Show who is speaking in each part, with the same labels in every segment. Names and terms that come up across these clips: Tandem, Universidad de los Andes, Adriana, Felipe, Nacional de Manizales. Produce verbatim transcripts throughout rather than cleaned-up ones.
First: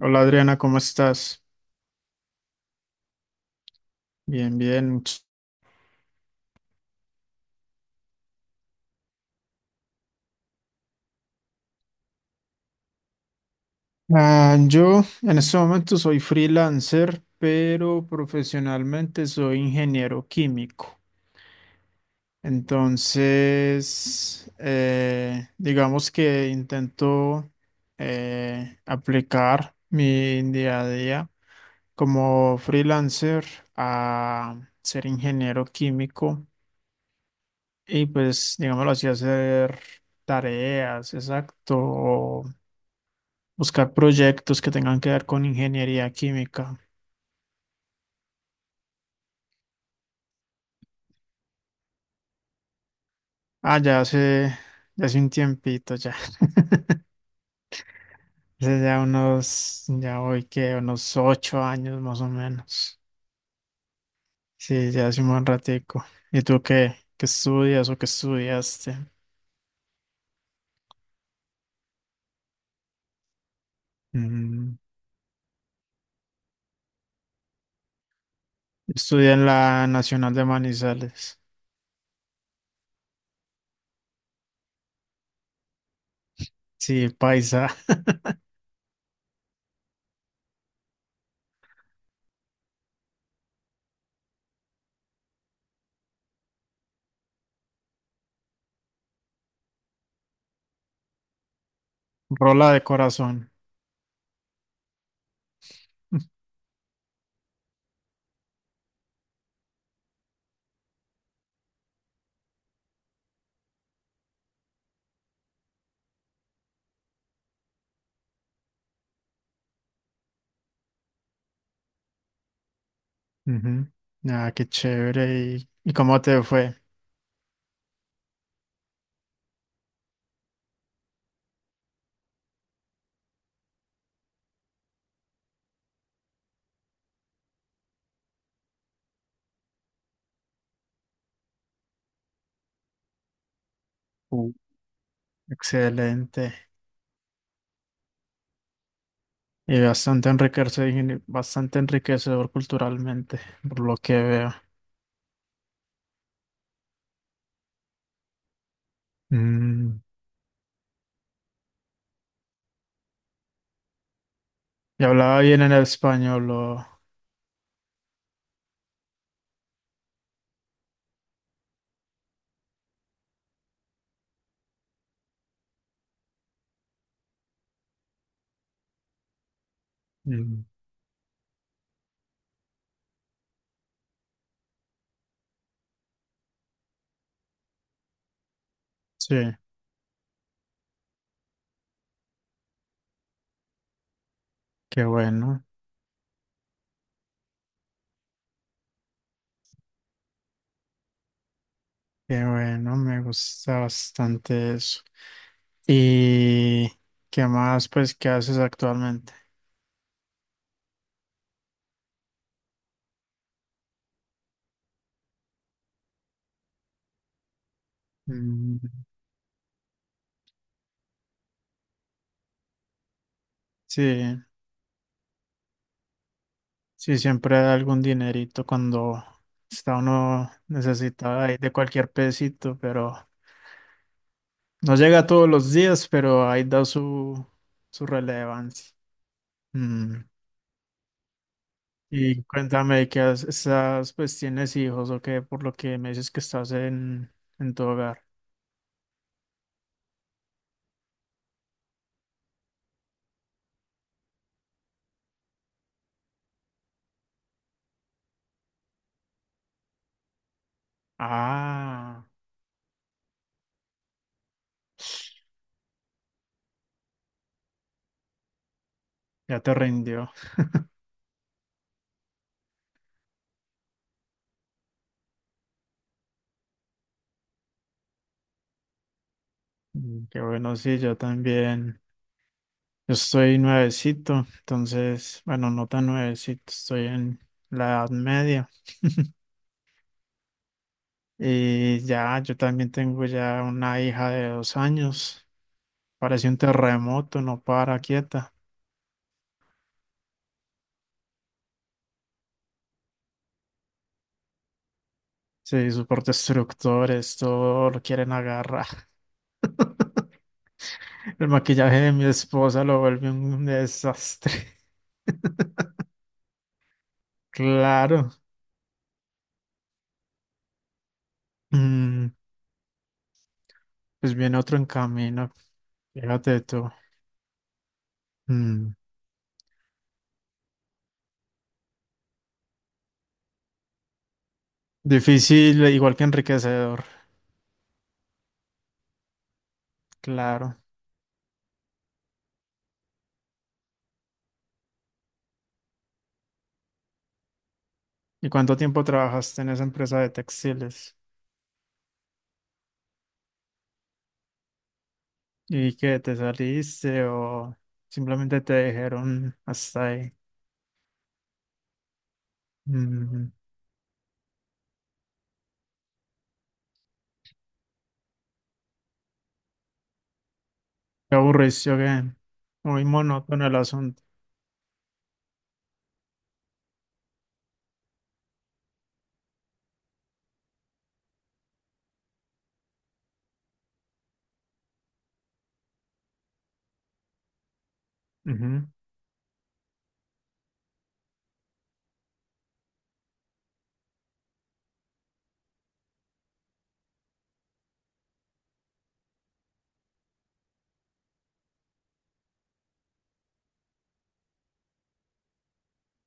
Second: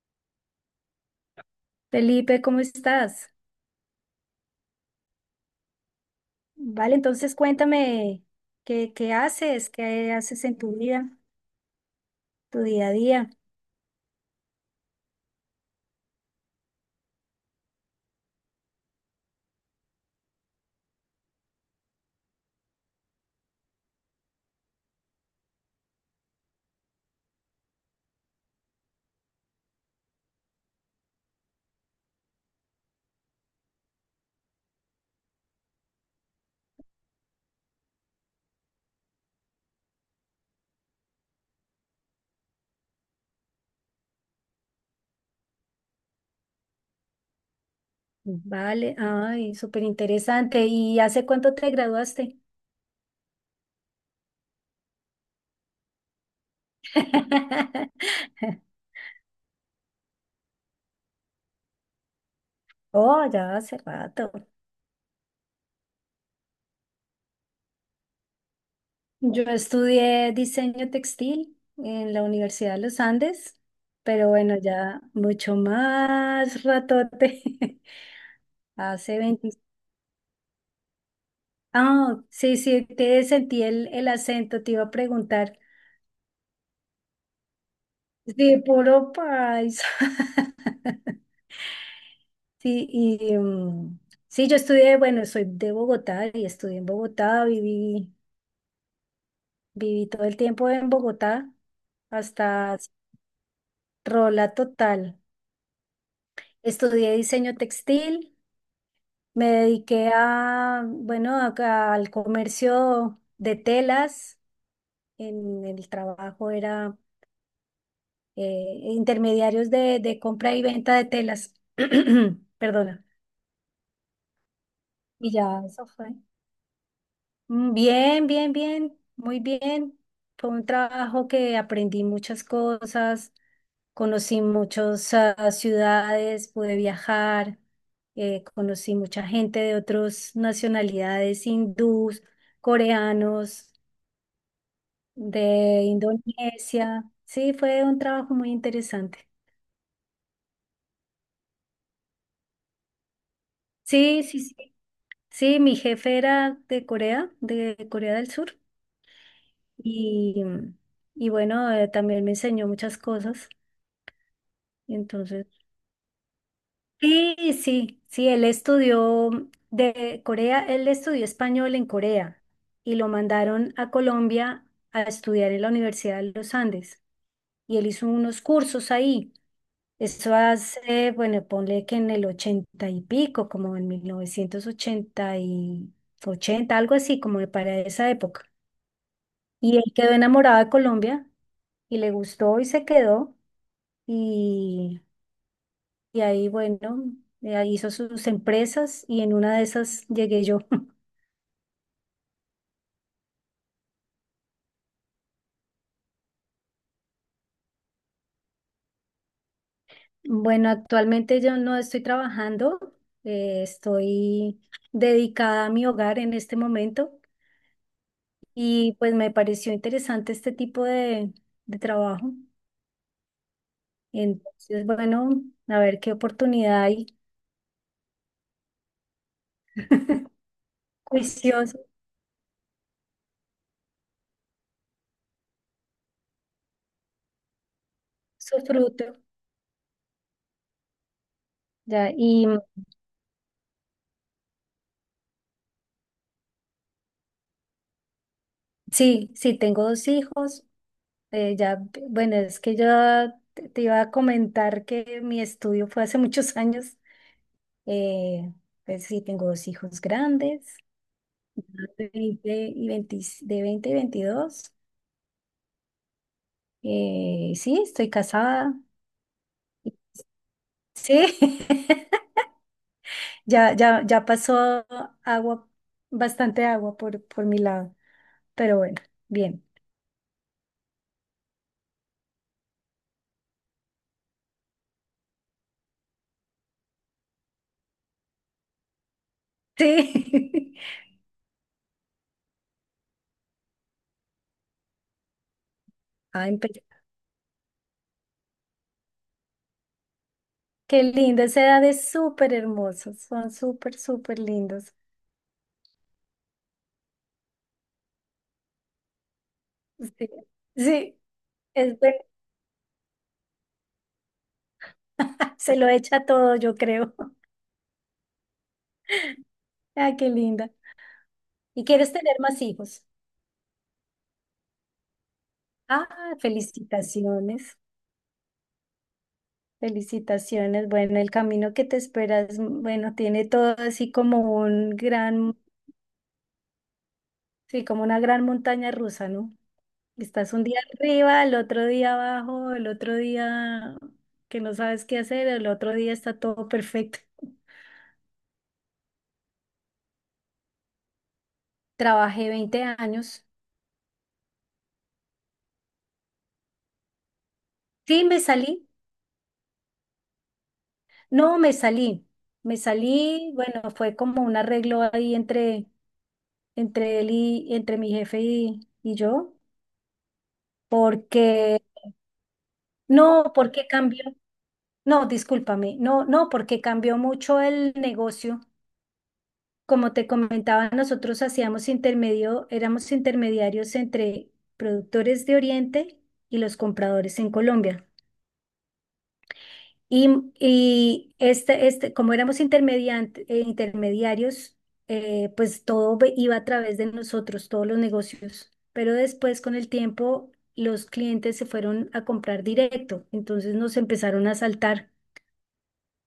Speaker 1: Hola, Adriana, ¿cómo estás?
Speaker 2: Felipe, ¿cómo estás?
Speaker 1: Bien, bien. much-
Speaker 2: Vale, entonces cuéntame qué, qué haces, qué haces en tu vida, tu día a día.
Speaker 1: Ah, yo en este momento soy freelancer, pero profesionalmente soy ingeniero químico. Entonces, eh, digamos que intento eh, aplicar mi día a día como freelancer a ser ingeniero químico y pues, digámoslo así, hacer tareas, exacto. Buscar proyectos que tengan que ver con ingeniería química.
Speaker 2: Vale, ay, súper interesante. ¿Y hace cuánto te graduaste?
Speaker 1: Ah, ya hace, ya hace un tiempito ya. Hace ya unos, ya hoy que unos ocho años más o menos.
Speaker 2: Oh, ya hace rato.
Speaker 1: Sí, ya hace un buen ratico. ¿Y tú qué? ¿Qué estudias o qué estudiaste?
Speaker 2: Yo estudié diseño textil en la Universidad de los Andes, pero bueno,
Speaker 1: Mm.
Speaker 2: ya mucho más ratote. Hace.
Speaker 1: Estudié en la Nacional de Manizales.
Speaker 2: Ah, sí, sí, te sentí el, el acento, te iba a preguntar.
Speaker 1: Sí, paisa.
Speaker 2: Sí, puro paisa. Sí, y mm, sí, yo estudié, bueno, soy de Bogotá y estudié en Bogotá, viví, viví todo el tiempo en Bogotá
Speaker 1: Rola
Speaker 2: hasta
Speaker 1: de corazón.
Speaker 2: rola total. Estudié diseño textil, me dediqué a, bueno, a- al comercio de telas. En el trabajo era eh, intermediarios de, de compra y venta de telas. Perdona.
Speaker 1: Ujú. Ah, qué
Speaker 2: Y
Speaker 1: chévere.
Speaker 2: ya,
Speaker 1: ¿Y,
Speaker 2: eso
Speaker 1: y
Speaker 2: fue.
Speaker 1: cómo te fue?
Speaker 2: Mm, bien, bien, bien, muy bien. Fue un trabajo que aprendí muchas cosas, conocí muchas ah, ciudades, pude viajar, eh, conocí mucha gente de otras nacionalidades, hindús, coreanos,
Speaker 1: Uh.
Speaker 2: de
Speaker 1: Excelente.
Speaker 2: Indonesia. Sí, fue un trabajo muy interesante.
Speaker 1: Y bastante enriquecedor, bastante enriquecedor culturalmente, por lo que
Speaker 2: Sí, sí,
Speaker 1: veo.
Speaker 2: sí. Sí, mi jefe era de Corea, de Corea del Sur,
Speaker 1: Mm,
Speaker 2: y, y bueno, eh, también me enseñó muchas cosas.
Speaker 1: ¿y hablaba
Speaker 2: Entonces,
Speaker 1: bien en el español, o...?
Speaker 2: sí, sí, sí, él estudió de Corea, él estudió español en Corea y lo mandaron a Colombia a estudiar en la Universidad de los Andes y él hizo unos cursos ahí. Eso
Speaker 1: Mm,
Speaker 2: hace, bueno, ponle que en el ochenta y pico, como en mil novecientos ochenta y ochenta, algo así, como para esa época.
Speaker 1: sí,
Speaker 2: Y él quedó enamorado de Colombia y le gustó y se quedó. Y,
Speaker 1: qué bueno,
Speaker 2: y ahí, bueno, eh, ahí hizo sus empresas y en una de esas llegué yo.
Speaker 1: qué bueno, me gusta bastante eso. ¿Y qué más, pues, qué haces actualmente?
Speaker 2: Bueno, actualmente yo no estoy trabajando, eh, estoy dedicada a mi hogar en este momento
Speaker 1: Mm,
Speaker 2: y pues me pareció interesante este tipo de, de trabajo.
Speaker 1: sí,
Speaker 2: Entonces, bueno, a ver qué oportunidad hay.
Speaker 1: sí, siempre da algún dinerito cuando está uno necesitado ahí de
Speaker 2: Juicioso,
Speaker 1: cualquier pesito, pero no llega todos los días, pero ahí da su, su
Speaker 2: su
Speaker 1: relevancia.
Speaker 2: fruto.
Speaker 1: Mm.
Speaker 2: Ya,
Speaker 1: Y
Speaker 2: y
Speaker 1: cuéntame que has- estás, pues tienes hijos o qué, por lo que me dices que estás en, en tu hogar.
Speaker 2: sí, sí, tengo dos hijos. Eh, ya, bueno, es que yo te te iba a comentar que mi estudio fue hace muchos años. Eh, pues sí, tengo dos hijos grandes,
Speaker 1: Ah,
Speaker 2: veinte y veintidós de veinte y veintidós. Eh, sí, estoy casada.
Speaker 1: ya te rindió.
Speaker 2: Sí, ya, ya, ya pasó agua, bastante agua por, por mi lado, pero bueno, bien.
Speaker 1: Mm. Qué bueno, sí, yo también. Yo estoy nuevecito, entonces, bueno, no tan nuevecito, estoy en la edad media.
Speaker 2: Sí.
Speaker 1: Y ya, yo también tengo ya una hija de dos años. Parece
Speaker 2: Ay,
Speaker 1: un
Speaker 2: pero
Speaker 1: terremoto, no para quieta.
Speaker 2: qué lindo, esa edad es súper hermosos, son súper, súper lindos.
Speaker 1: Sí, sus destructores, todo lo quieren agarrar.
Speaker 2: Sí. Sí,
Speaker 1: El maquillaje
Speaker 2: Es
Speaker 1: de mi
Speaker 2: ver-
Speaker 1: esposa lo vuelve un desastre.
Speaker 2: se lo echa todo, yo creo.
Speaker 1: Claro.
Speaker 2: Ah, qué linda. ¿Y quieres
Speaker 1: Mm,
Speaker 2: tener más hijos?
Speaker 1: pues viene otro en camino.
Speaker 2: Ah,
Speaker 1: Fíjate tú.
Speaker 2: felicitaciones,
Speaker 1: Mm,
Speaker 2: felicitaciones. Bueno, el camino que te esperas, mm, bueno, tiene todo así como un gran,
Speaker 1: difícil, igual que enriquecedor.
Speaker 2: sí, como una gran montaña rusa, ¿no? Estás un
Speaker 1: Claro.
Speaker 2: día arriba, el otro día abajo, el otro día que no sabes qué hacer, el otro día está todo perfecto.
Speaker 1: ¿Y cuánto tiempo trabajaste en esa empresa de textiles?
Speaker 2: Trabajé veinte años.
Speaker 1: ¿Y que te saliste o
Speaker 2: Sí, me
Speaker 1: simplemente te
Speaker 2: salí.
Speaker 1: dijeron hasta ahí?
Speaker 2: No, me salí, me
Speaker 1: Mm.
Speaker 2: salí, bueno, fue como un arreglo ahí entre, entre él y entre mi jefe y, y yo,
Speaker 1: ¿Te
Speaker 2: porque,
Speaker 1: aburriste o qué aburricio que muy
Speaker 2: no,
Speaker 1: monótono el
Speaker 2: porque
Speaker 1: asunto?
Speaker 2: cambió, no, discúlpame, no, no, porque cambió mucho el negocio. Como te comentaba, nosotros hacíamos intermedio, éramos intermediarios entre productores de Oriente y los compradores en Colombia.
Speaker 1: Ujú.
Speaker 2: Y, y este, este, como éramos intermediante- eh, intermediarios, eh, pues todo ve- iba a través de nosotros, todos los negocios. Pero después, con el tiempo, los clientes se fueron a comprar directo, entonces nos empezaron a saltar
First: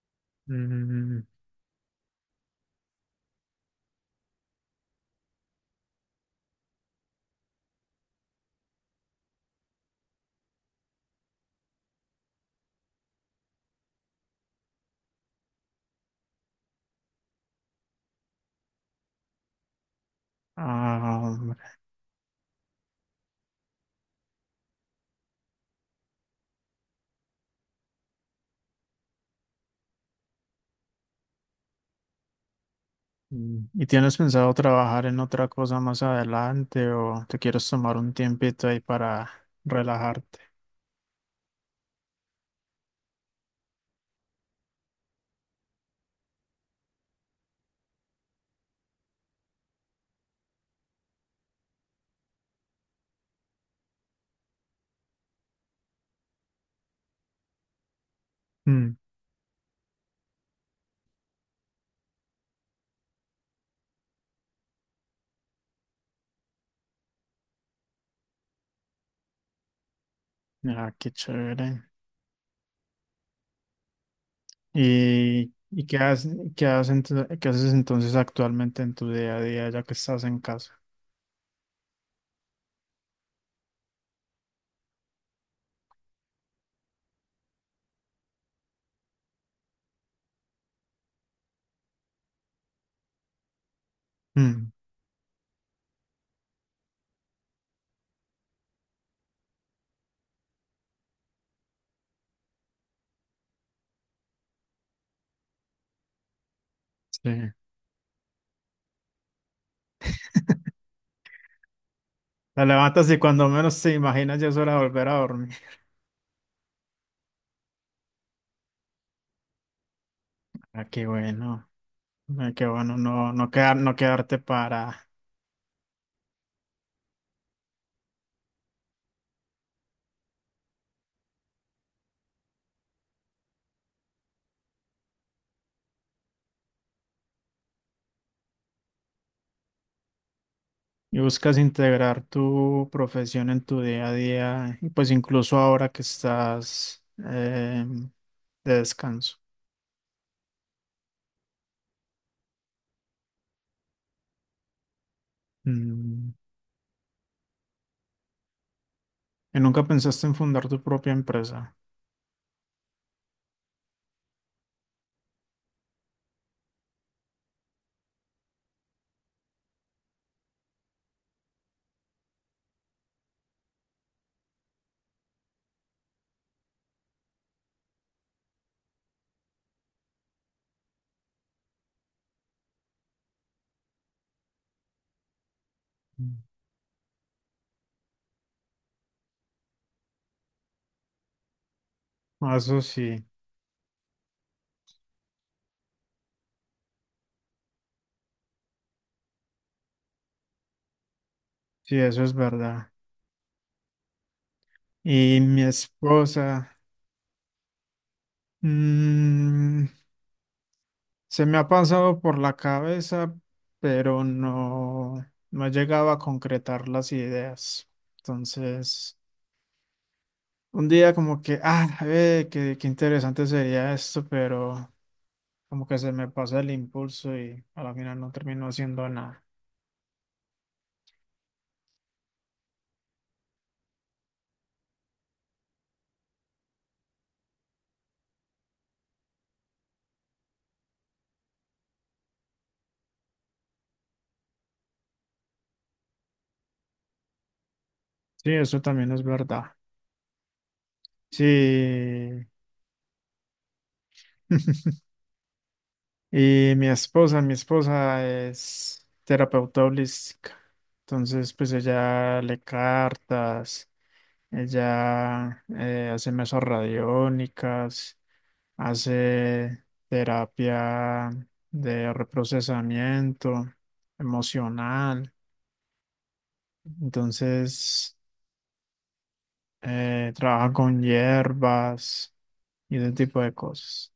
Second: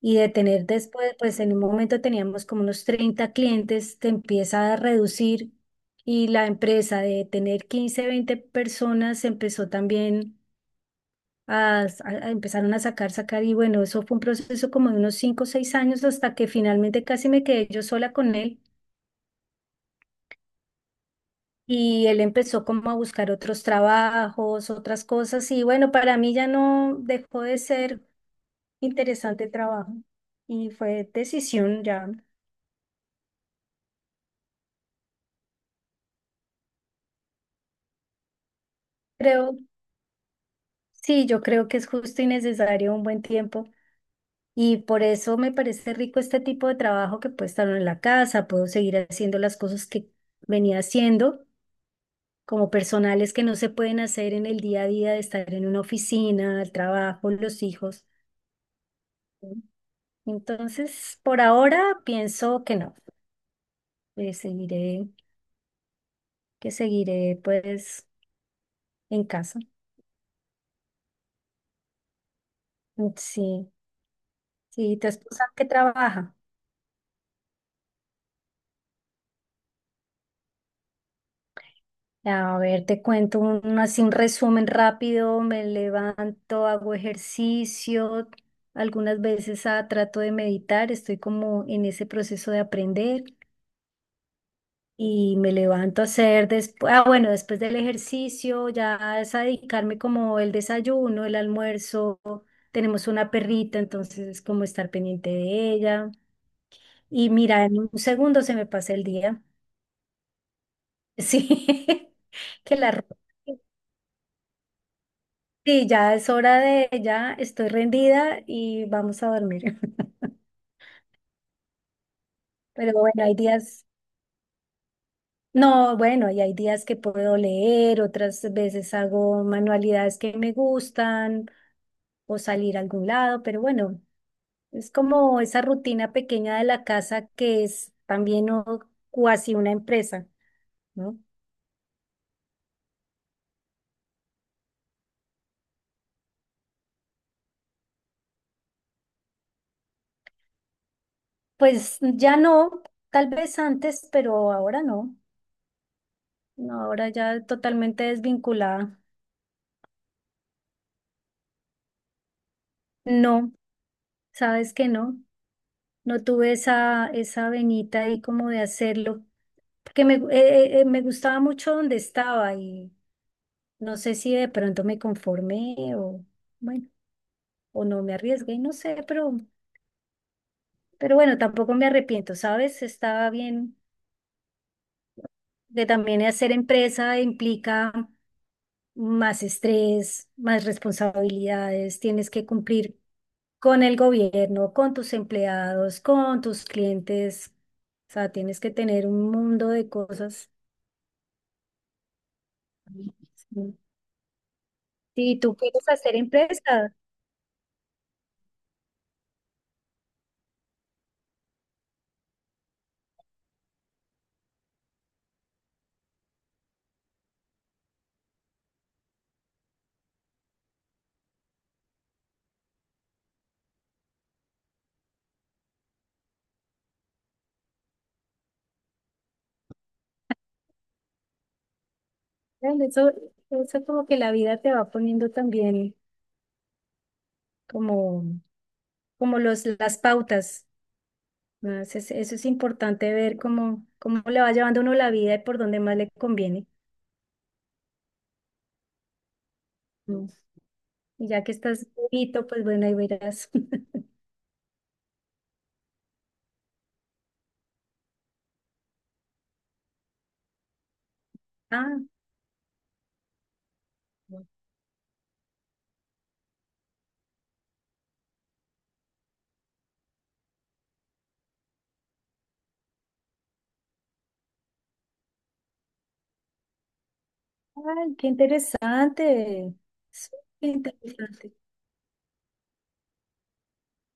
Speaker 2: y de tener después,
Speaker 1: Mm,
Speaker 2: pues en un momento teníamos como unos treinta clientes, te empieza a reducir y la empresa de tener quince veinte personas empezó también a, a- a- empezaron a sacar, sacar, y bueno, eso fue un proceso como de unos cinco o seis años hasta que finalmente casi me quedé yo sola con él
Speaker 1: ah,
Speaker 2: y él empezó como a buscar otros trabajos, otras cosas, y bueno, para mí ya no dejó de ser interesante el trabajo y fue decisión ya.
Speaker 1: Mm. ¿Y tienes pensado trabajar en otra cosa más adelante o te quieres tomar un tiempito ahí para
Speaker 2: Creo,
Speaker 1: relajarte?
Speaker 2: sí, yo creo que es justo y necesario un buen tiempo. Y por eso me parece rico este tipo de trabajo que puedo estar en la casa, puedo seguir haciendo las cosas que venía haciendo como personales que no se pueden hacer en el día a día de estar en una oficina, el trabajo, los hijos.
Speaker 1: Mm.
Speaker 2: Entonces, por ahora pienso que no, que seguiré, que seguiré pues en casa.
Speaker 1: Ah, qué chévere.
Speaker 2: Sí, sí, tu esposa
Speaker 1: ¿Y,
Speaker 2: que
Speaker 1: y qué
Speaker 2: trabaja.
Speaker 1: haces, qué haces, ento- qué haces entonces actualmente en tu día a día ya que estás en casa?
Speaker 2: A ver, te cuento un, así un resumen rápido, me levanto, hago ejercicio, algunas veces ah, trato de meditar, estoy como en ese proceso de aprender.
Speaker 1: Mm,
Speaker 2: Y me levanto a hacer después, ah, bueno, después del ejercicio, ya es a dedicarme como el desayuno, el almuerzo. Tenemos una perrita, entonces es como estar pendiente de ella. Y
Speaker 1: sí.
Speaker 2: mira, en un segundo se me pasa el día. Sí,
Speaker 1: Te
Speaker 2: que la
Speaker 1: levantas
Speaker 2: ropa.
Speaker 1: y cuando menos te imaginas ya es hora de volver a dormir.
Speaker 2: Sí, ya es hora de, ya estoy rendida y vamos a dormir.
Speaker 1: Ah, qué bueno. Ah, qué
Speaker 2: Pero
Speaker 1: bueno
Speaker 2: bueno,
Speaker 1: no,
Speaker 2: hay
Speaker 1: no, quedar,
Speaker 2: días,
Speaker 1: no quedarte para...
Speaker 2: no, bueno, y hay días que puedo leer, otras veces hago manualidades que me gustan, o salir a algún lado, pero bueno, es como esa rutina pequeña de la casa que es también o- cuasi una empresa, ¿no?
Speaker 1: Y buscas integrar tu profesión en tu día a día, y pues incluso ahora que estás eh, de descanso.
Speaker 2: Pues ya no, tal vez antes, pero ahora no,
Speaker 1: Mm.
Speaker 2: no, ahora ya totalmente desvinculada.
Speaker 1: Y nunca pensaste en fundar tu propia empresa.
Speaker 2: No, sabes que no, no tuve esa, esa venita ahí como de hacerlo, porque me, gu- eh, eh, me gustaba mucho donde estaba y no sé si de pronto me conformé o, bueno, o no me arriesgué, no sé, pero... Pero bueno, tampoco me arrepiento, ¿sabes? Estaba bien de también
Speaker 1: Mm.
Speaker 2: hacer empresa implica más estrés, más responsabilidades, tienes que
Speaker 1: Ah, eso
Speaker 2: cumplir
Speaker 1: sí,
Speaker 2: con el gobierno, con tus empleados, con tus clientes. O sea, tienes que tener un mundo de cosas.
Speaker 1: sí, eso es verdad.
Speaker 2: Sí. Si
Speaker 1: Y
Speaker 2: tú
Speaker 1: mi
Speaker 2: quieres hacer
Speaker 1: esposa,
Speaker 2: empresa,
Speaker 1: mm, se me ha pasado por la cabeza, pero no, no llegaba a concretar las ideas. Entonces... Un día como que, ah, eh, qué, qué interesante sería esto, pero como que se me pasa el impulso y a la final no termino haciendo nada.
Speaker 2: ¿vale? eso, eso como que la vida te va poniendo también como, como los, las pautas. Ah, Eso es, eso es importante ver cómo, cómo le va llevando uno la vida y por dónde más le conviene.
Speaker 1: Sí, eso también es verdad.
Speaker 2: Mm. Y ya que estás
Speaker 1: Sí.
Speaker 2: bonito, pues bueno, ahí verás.
Speaker 1: Y mi esposa, mi esposa es terapeuta holística. Entonces, pues
Speaker 2: Ah,
Speaker 1: ella lee cartas, ella eh, hace mesas radiónicas, hace terapia de reprocesamiento emocional.
Speaker 2: ay,
Speaker 1: Entonces,
Speaker 2: qué interesante. Sí,
Speaker 1: eh,
Speaker 2: qué
Speaker 1: trabaja con
Speaker 2: interesante.
Speaker 1: hierbas y ese tipo de cosas.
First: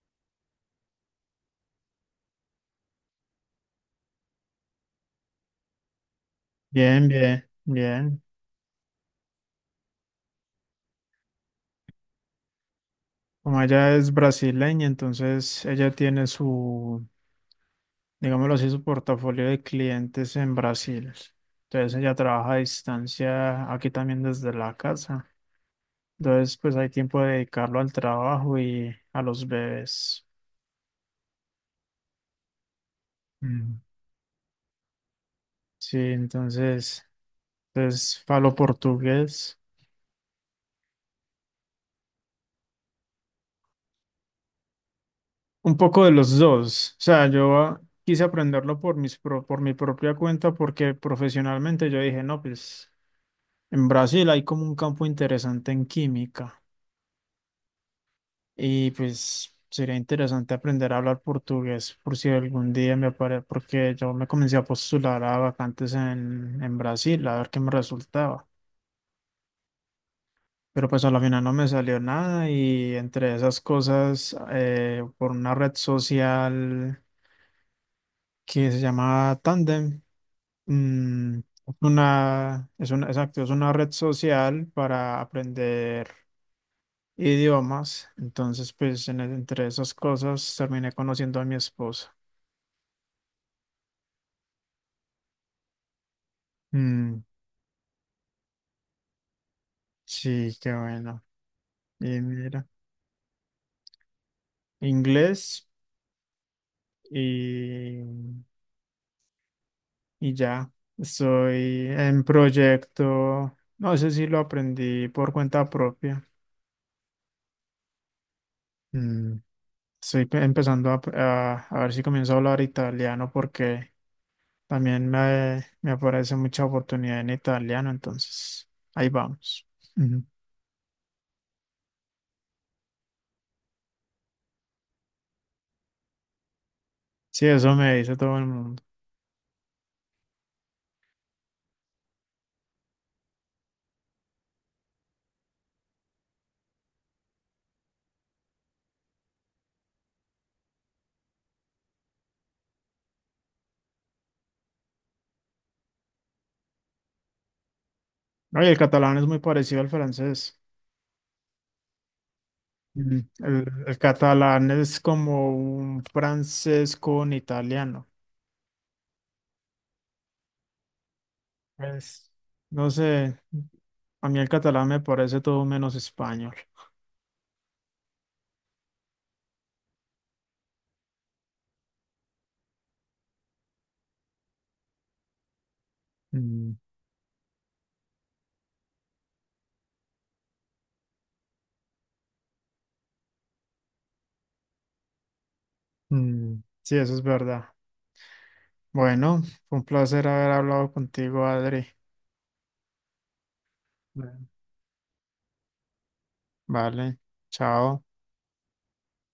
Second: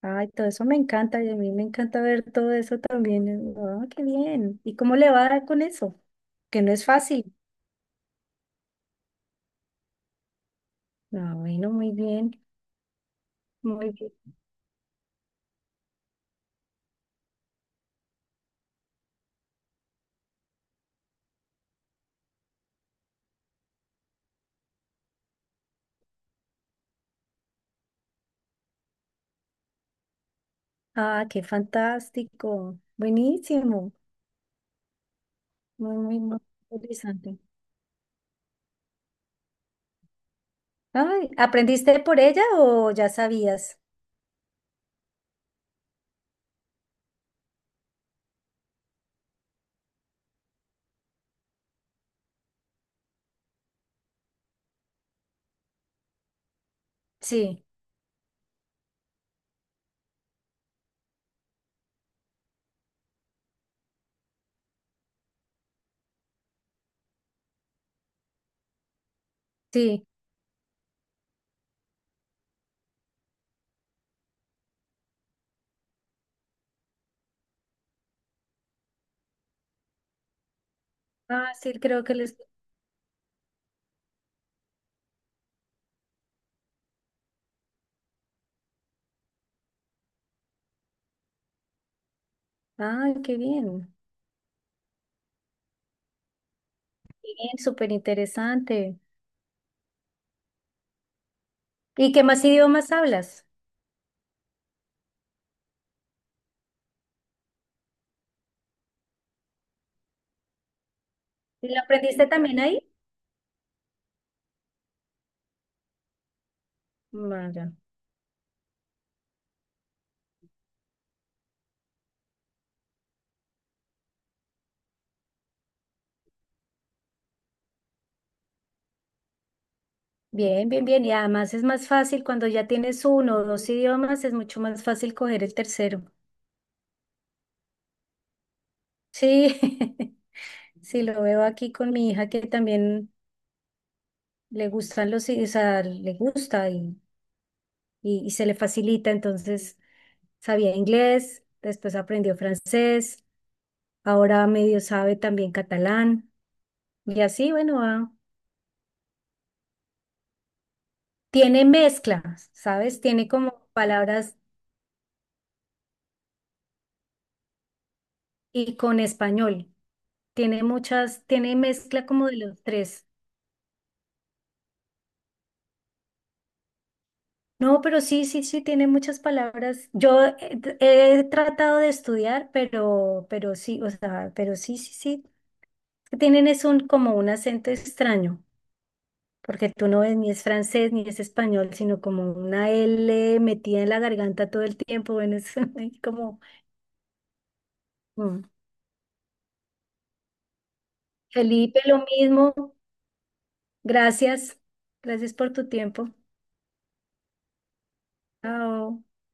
Speaker 2: Ay, todo eso me encanta y a mí me encanta ver todo eso también. Ah, qué bien. ¿Y cómo le va con eso? Que no es
Speaker 1: Bien,
Speaker 2: fácil.
Speaker 1: bien, bien.
Speaker 2: Ah, bueno, muy bien,
Speaker 1: Como
Speaker 2: muy
Speaker 1: ella es
Speaker 2: bien.
Speaker 1: brasileña, entonces ella tiene su, digámoslo así, su portafolio de clientes en Brasil. Entonces ella trabaja a distancia aquí también desde la casa. Entonces pues hay tiempo de dedicarlo al trabajo y a los bebés.
Speaker 2: Ah, qué fantástico.
Speaker 1: Mm.
Speaker 2: Buenísimo.
Speaker 1: Sí,
Speaker 2: Muy, muy, muy
Speaker 1: entonces,
Speaker 2: interesante.
Speaker 1: entonces falo portugués.
Speaker 2: Ay, ¿aprendiste por ella o ya sabías?
Speaker 1: Un poco de los dos. O sea, yo ah, quise aprenderlo por mis pro- por mi propia cuenta porque profesionalmente yo dije, no, pues... En Brasil hay como un campo interesante en química
Speaker 2: Sí,
Speaker 1: y pues sería interesante aprender a hablar portugués por si algún día me aparece, porque yo me comencé a postular a vacantes en, en Brasil a ver qué me resultaba.
Speaker 2: sí.
Speaker 1: Pero pues a la final no me salió nada y entre esas cosas, eh, por una red social que se llama Tandem, mm,
Speaker 2: Ah, sí, creo que les...
Speaker 1: una, es una, exacto, es una red social para aprender idiomas. Entonces, pues en- e, entre esas cosas terminé conociendo a mi esposa.
Speaker 2: Ah, qué bien.
Speaker 1: Mm,
Speaker 2: Qué bien, súper interesante.
Speaker 1: sí, qué bueno.
Speaker 2: ¿Y
Speaker 1: Y
Speaker 2: qué más
Speaker 1: mira,
Speaker 2: idiomas hablas?
Speaker 1: inglés y, y ya.
Speaker 2: ¿Y lo
Speaker 1: Estoy en
Speaker 2: aprendiste también ahí?
Speaker 1: proyecto. No sé si lo aprendí por cuenta propia.
Speaker 2: Ah, ya.
Speaker 1: Mm, estoy pe- empezando a, a- a ver si comienzo a hablar italiano porque también me, me aparece mucha oportunidad en italiano. Entonces, ahí vamos. Ujú.
Speaker 2: Bien, bien, bien. Y además es más fácil cuando ya tienes uno o dos idiomas, es mucho más fácil coger el tercero.
Speaker 1: Sí, eso me dice todo el mundo.
Speaker 2: Sí, sí, lo veo aquí con mi hija que también le gustan los, i- o sea, le gusta y, y, y se le facilita, entonces... Sabía inglés, después aprendió francés, ahora medio sabe también catalán y así, bueno, va.
Speaker 1: No, y el catalán es muy parecido al francés.
Speaker 2: Tiene mezcla, ¿sabes?
Speaker 1: Mm.
Speaker 2: Tiene como
Speaker 1: El, el
Speaker 2: palabras
Speaker 1: catalán es como un francés con italiano.
Speaker 2: y con español. Tiene muchas, tiene mezcla como
Speaker 1: Pues,
Speaker 2: de los
Speaker 1: no
Speaker 2: tres.
Speaker 1: sé, a mí el catalán me parece todo menos español.
Speaker 2: No, pero sí, sí, sí, tiene muchas palabras. Yo he, t- he tratado de estudiar, pero, pero sí, o sea, pero sí, sí, sí. Tienen es
Speaker 1: Mm,
Speaker 2: un, como un acento extraño. Porque tú no ves ni es francés ni es español, sino como una L metida en la garganta todo el tiempo. Bueno, es ahí como
Speaker 1: mm, sí, eso es verdad.
Speaker 2: mm.
Speaker 1: Bueno, fue un placer haber hablado contigo,
Speaker 2: Felipe,
Speaker 1: Adri.
Speaker 2: lo mismo.
Speaker 1: Bueno.
Speaker 2: Gracias. Gracias por tu tiempo.
Speaker 1: Vale, chao.
Speaker 2: Chao.